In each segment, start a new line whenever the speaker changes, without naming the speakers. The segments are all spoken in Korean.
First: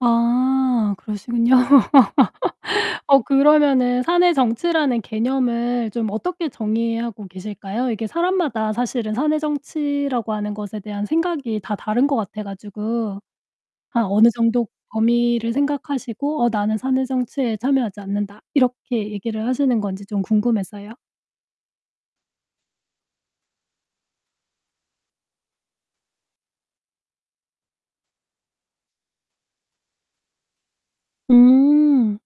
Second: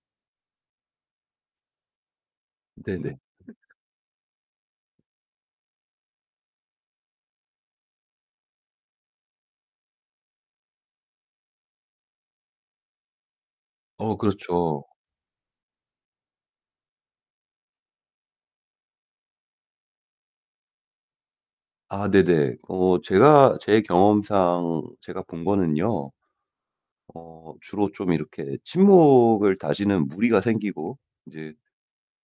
아 그러시군요.
네네.
어 그러면은 사내 정치라는 개념을 좀 어떻게 정의하고 계실까요? 이게 사람마다 사실은 사내 정치라고 하는 것에 대한 생각이 다 다른 것 같아 가지고. 아
어
어느 정도
그렇죠.
범위를 생각하시고 어 "나는 사내 정치에 참여하지 않는다." 이렇게 얘기를 하시는 건지 좀 궁금해서요.
아 네네. 어 제가 제 경험상 제가 본 거는요. 어 주로 좀 이렇게 친목을 다지는 무리가 생기고 인제
음.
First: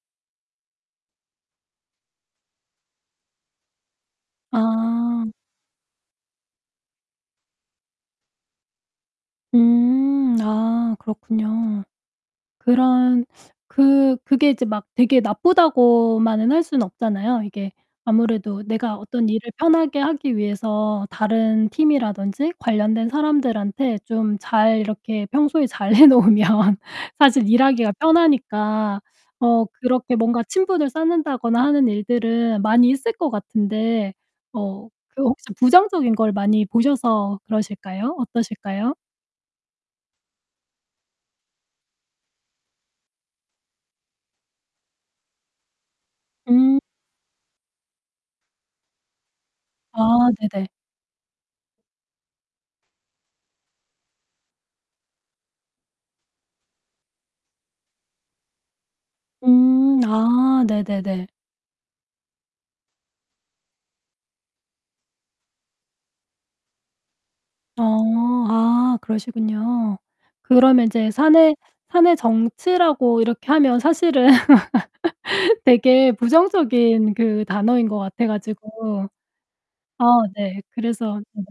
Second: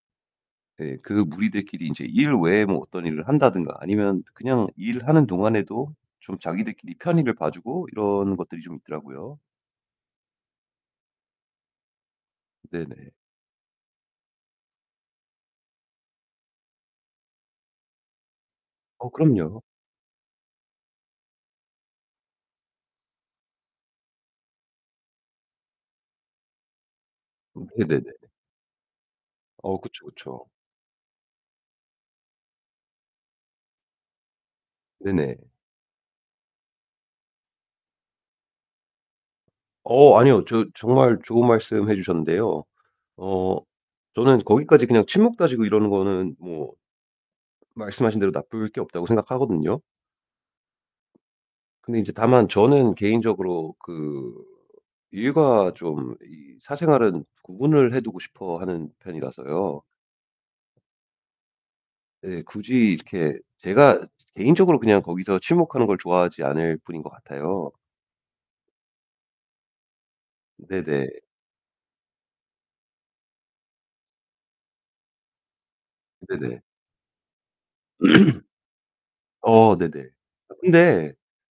네 그 무리들끼리 인제 일 외에 뭐 어떤 일을 한다든가 아니면 그냥 일하는
아.
동안에도 좀 자기들끼리 편의를 봐주고 이런 것들이 좀 있더라고요.
음. 아 그렇군요.
네네.
그런 그 그게 이제 막 되게 나쁘다고만은 할 수는 없잖아요. 이게 아무래도 내가
어
어떤 일을
그럼요.
편하게 하기 위해서 다른 팀이라든지 관련된 사람들한테 좀 잘 이렇게 평소에 잘 해 놓으면 사실
음
일하기가
네네네.
편하니까 어
어 그쵸
그렇게 뭔가
그쵸.
친분을 쌓는다거나 하는 일들은 많이 있을 것 같은데 어 그
네네.
혹시 부정적인 걸 많이 보셔서 그러실까요? 어떠실까요?
어 아니요. 저 정말 좋은 말씀 해주셨는데요. 어 저는 거기까지 그냥 친목 다지고 이러는 거는 뭐
음.
말씀하신 대로 나쁠 게 없다고 생각하거든요.
아 네네.
근데 이제 다만 저는 개인적으로 그 일과 좀 이 사생활은 구분을 해두고 싶어 하는 편이라서요.
음. 아 네네네.
네 굳이 이렇게 제가 개인적으로 그냥 거기서 친목하는 걸 좋아하지 않을 뿐인 것 같아요.
어. 아 그러시군요. 그러면
네네.
인제 사내 사내 정치라고 이렇게 하면 사실은 되게
네네.
부정적인 그 단어인 것 같아 가지고.
어
아
네네.
네.
근데
그래서 네네.